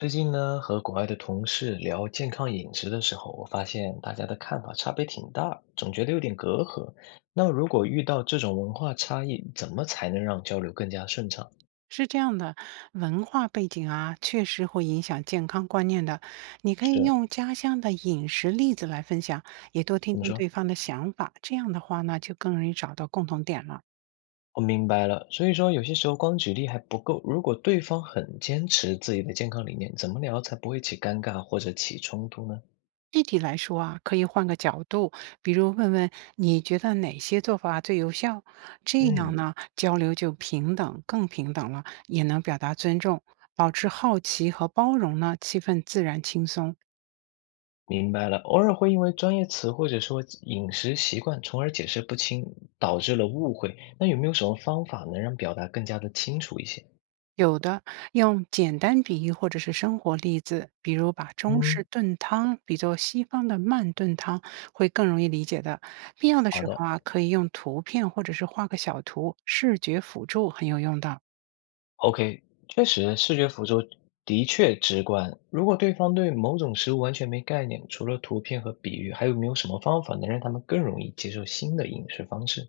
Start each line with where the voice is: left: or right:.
left: 最近呢，和国外的同事聊健康饮食的时候，我发现大家的看法差别挺大，总觉得有点隔阂。那如果遇到这种文化差异，怎么才能让交流更加顺畅？
right: 是这样的，文化背景啊，确实会影响健康观念的。你可以
left: 是，
right: 用家乡的饮食例子来分享，也多听
left: 怎么
right: 听
left: 说？
right: 对方的想法。这样的话呢，就更容易找到共同点了。
left: 我明白了。所以说，有些时候光举例还不够，如果对方很坚持自己的健康理念，怎么聊才不会起尴尬或者起冲突呢？
right: 具体来说啊，可以换个角度，比如问问你觉得哪些做法最有效，这样
left: 嗯。
right: 呢，交流就平等，更平等了，也能表达尊重，保持好奇和包容呢，气氛自然轻松。
left: 明白了，偶尔会因为专业词或者说饮食习惯，从而解释不清，导致了误会。那有没有什么方法能让表达更加的清楚一些？
right: 有的用简单比喻或者是生活例子，比如把中
left: 嗯，
right: 式炖汤比作西方的慢炖汤，会更容易理解的。必要的
left: 好
right: 时
left: 的
right: 候啊，可以用图片或者是画个小图，视觉辅助很有用的。
left: ，OK，确实，视觉辅助的确直观。如果对方对某种食物完全没概念，除了图片和比喻，还有没有什么方法能让他们更容易接受新的饮食方式？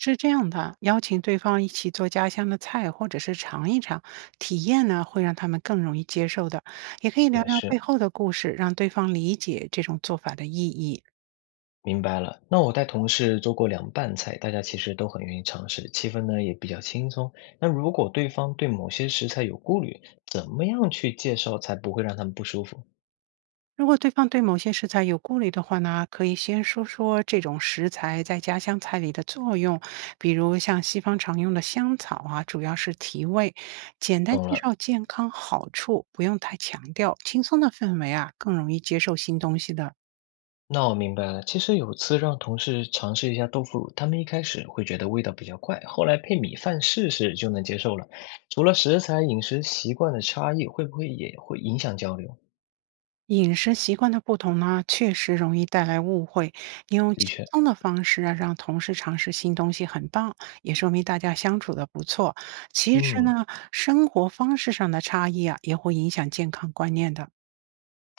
right: 是这样的，邀请对方一起做家乡的菜，或者是尝一尝，体验呢会让他们更容易接受的。也可以聊
left: 也
right: 聊
left: 是。
right: 背后的故事，让对方理解这种做法的意义。
left: 明白了，那我带同事做过凉拌菜，大家其实都很愿意尝试，气氛呢也比较轻松。那如果对方对某些食材有顾虑，怎么样去介绍才不会让他们不舒服？
right: 如果对方对某些食材有顾虑的话呢，可以先说说这种食材在家乡菜里的作用，比如像西方常用的香草啊，主要是提味。简单
left: 懂
right: 介
left: 了，
right: 绍健康好处，不用太强调，轻松的氛围啊，更容易接受新东西的。
left: 那我明白了。其实有次让同事尝试一下豆腐乳，他们一开始会觉得味道比较怪，后来配米饭试试就能接受了。除了食材饮食习惯的差异，会不会也会影响交流？
right: 饮食习惯的不同呢，确实容易带来误会。你用
left: 的
right: 轻
left: 确，
right: 松的方式啊，让同事尝试新东西，很棒，也说明大家相处的不错。其实
left: 嗯。
right: 呢，生活方式上的差异啊，也会影响健康观念的。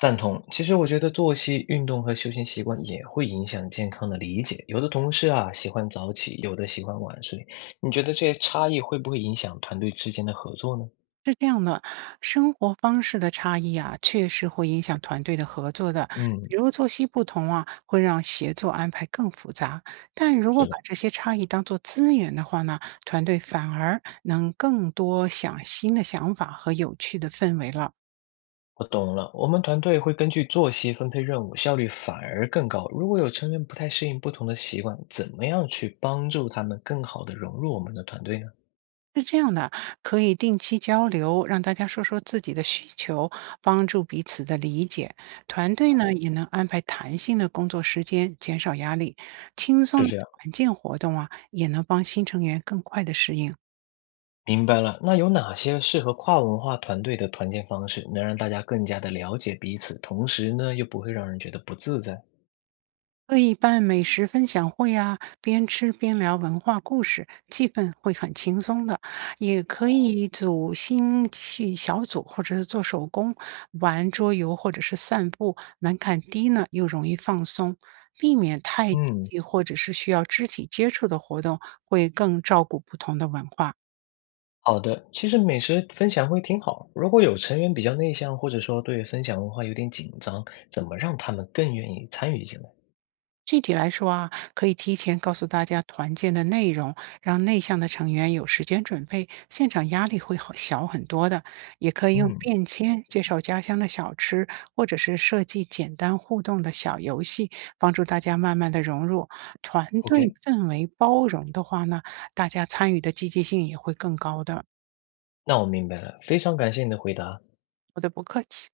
left: 赞同，其实我觉得作息、运动和休闲习惯也会影响健康的理解。有的同事啊喜欢早起，有的喜欢晚睡。你觉得这些差异会不会影响团队之间的合作呢？
right: 是这样的，生活方式的差异啊，确实会影响团队的合作的。
left: 嗯，
right: 比如作息不同啊，会让协作安排更复杂。但如果
left: 是
right: 把
left: 的，
right: 这些差异当做资源的话呢，团队反而能更多想新的想法和有趣的氛围了。
left: 我懂了。我们团队会根据作息分配任务，效率反而更高。如果有成员不太适应不同的习惯，怎么样去帮助他们更好的融入我们的团队呢？
right: 是这样的，可以定期交流，让大家说说自己的需求，帮助彼此的理解。团队呢也能安排弹性的工作时间，减少压力。轻松
left: 是
right: 的
left: 这样。
right: 团建活动啊，也能帮新成员更快的适应。
left: 明白了，那有哪些适合跨文化团队的团建方式，能让大家更加的了解彼此，同时呢，又不会让人觉得不自在？
right: 可以办美食分享会啊，边吃边聊文化故事，气氛会很轻松的。也可以组兴趣小组，或者是做手工、玩桌游，或者是散步，门槛低呢，又容易放松，避免太紧
left: 嗯，
right: 急或者是需要肢体接触的活动，会更照顾不同的文化。
left: 好的。其实美食分享会挺好，如果有成员比较内向，或者说对分享文化有点紧张，怎么让他们更愿意参与进来？
right: 具体来说啊，可以提前告诉大家团建的内容，让内向的成员有时间准备，现场压力会好小很多的。也可以用
left: 嗯
right: 便签介绍家乡的小吃，或者是设计简单互动的小游戏，帮助大家慢慢的融入团队
left: ，OK，
right: 氛围。包容的话呢，大家参与的积极性也会更高的。
left: 那我明白了，非常感谢你的回答。
right: 我的不客气。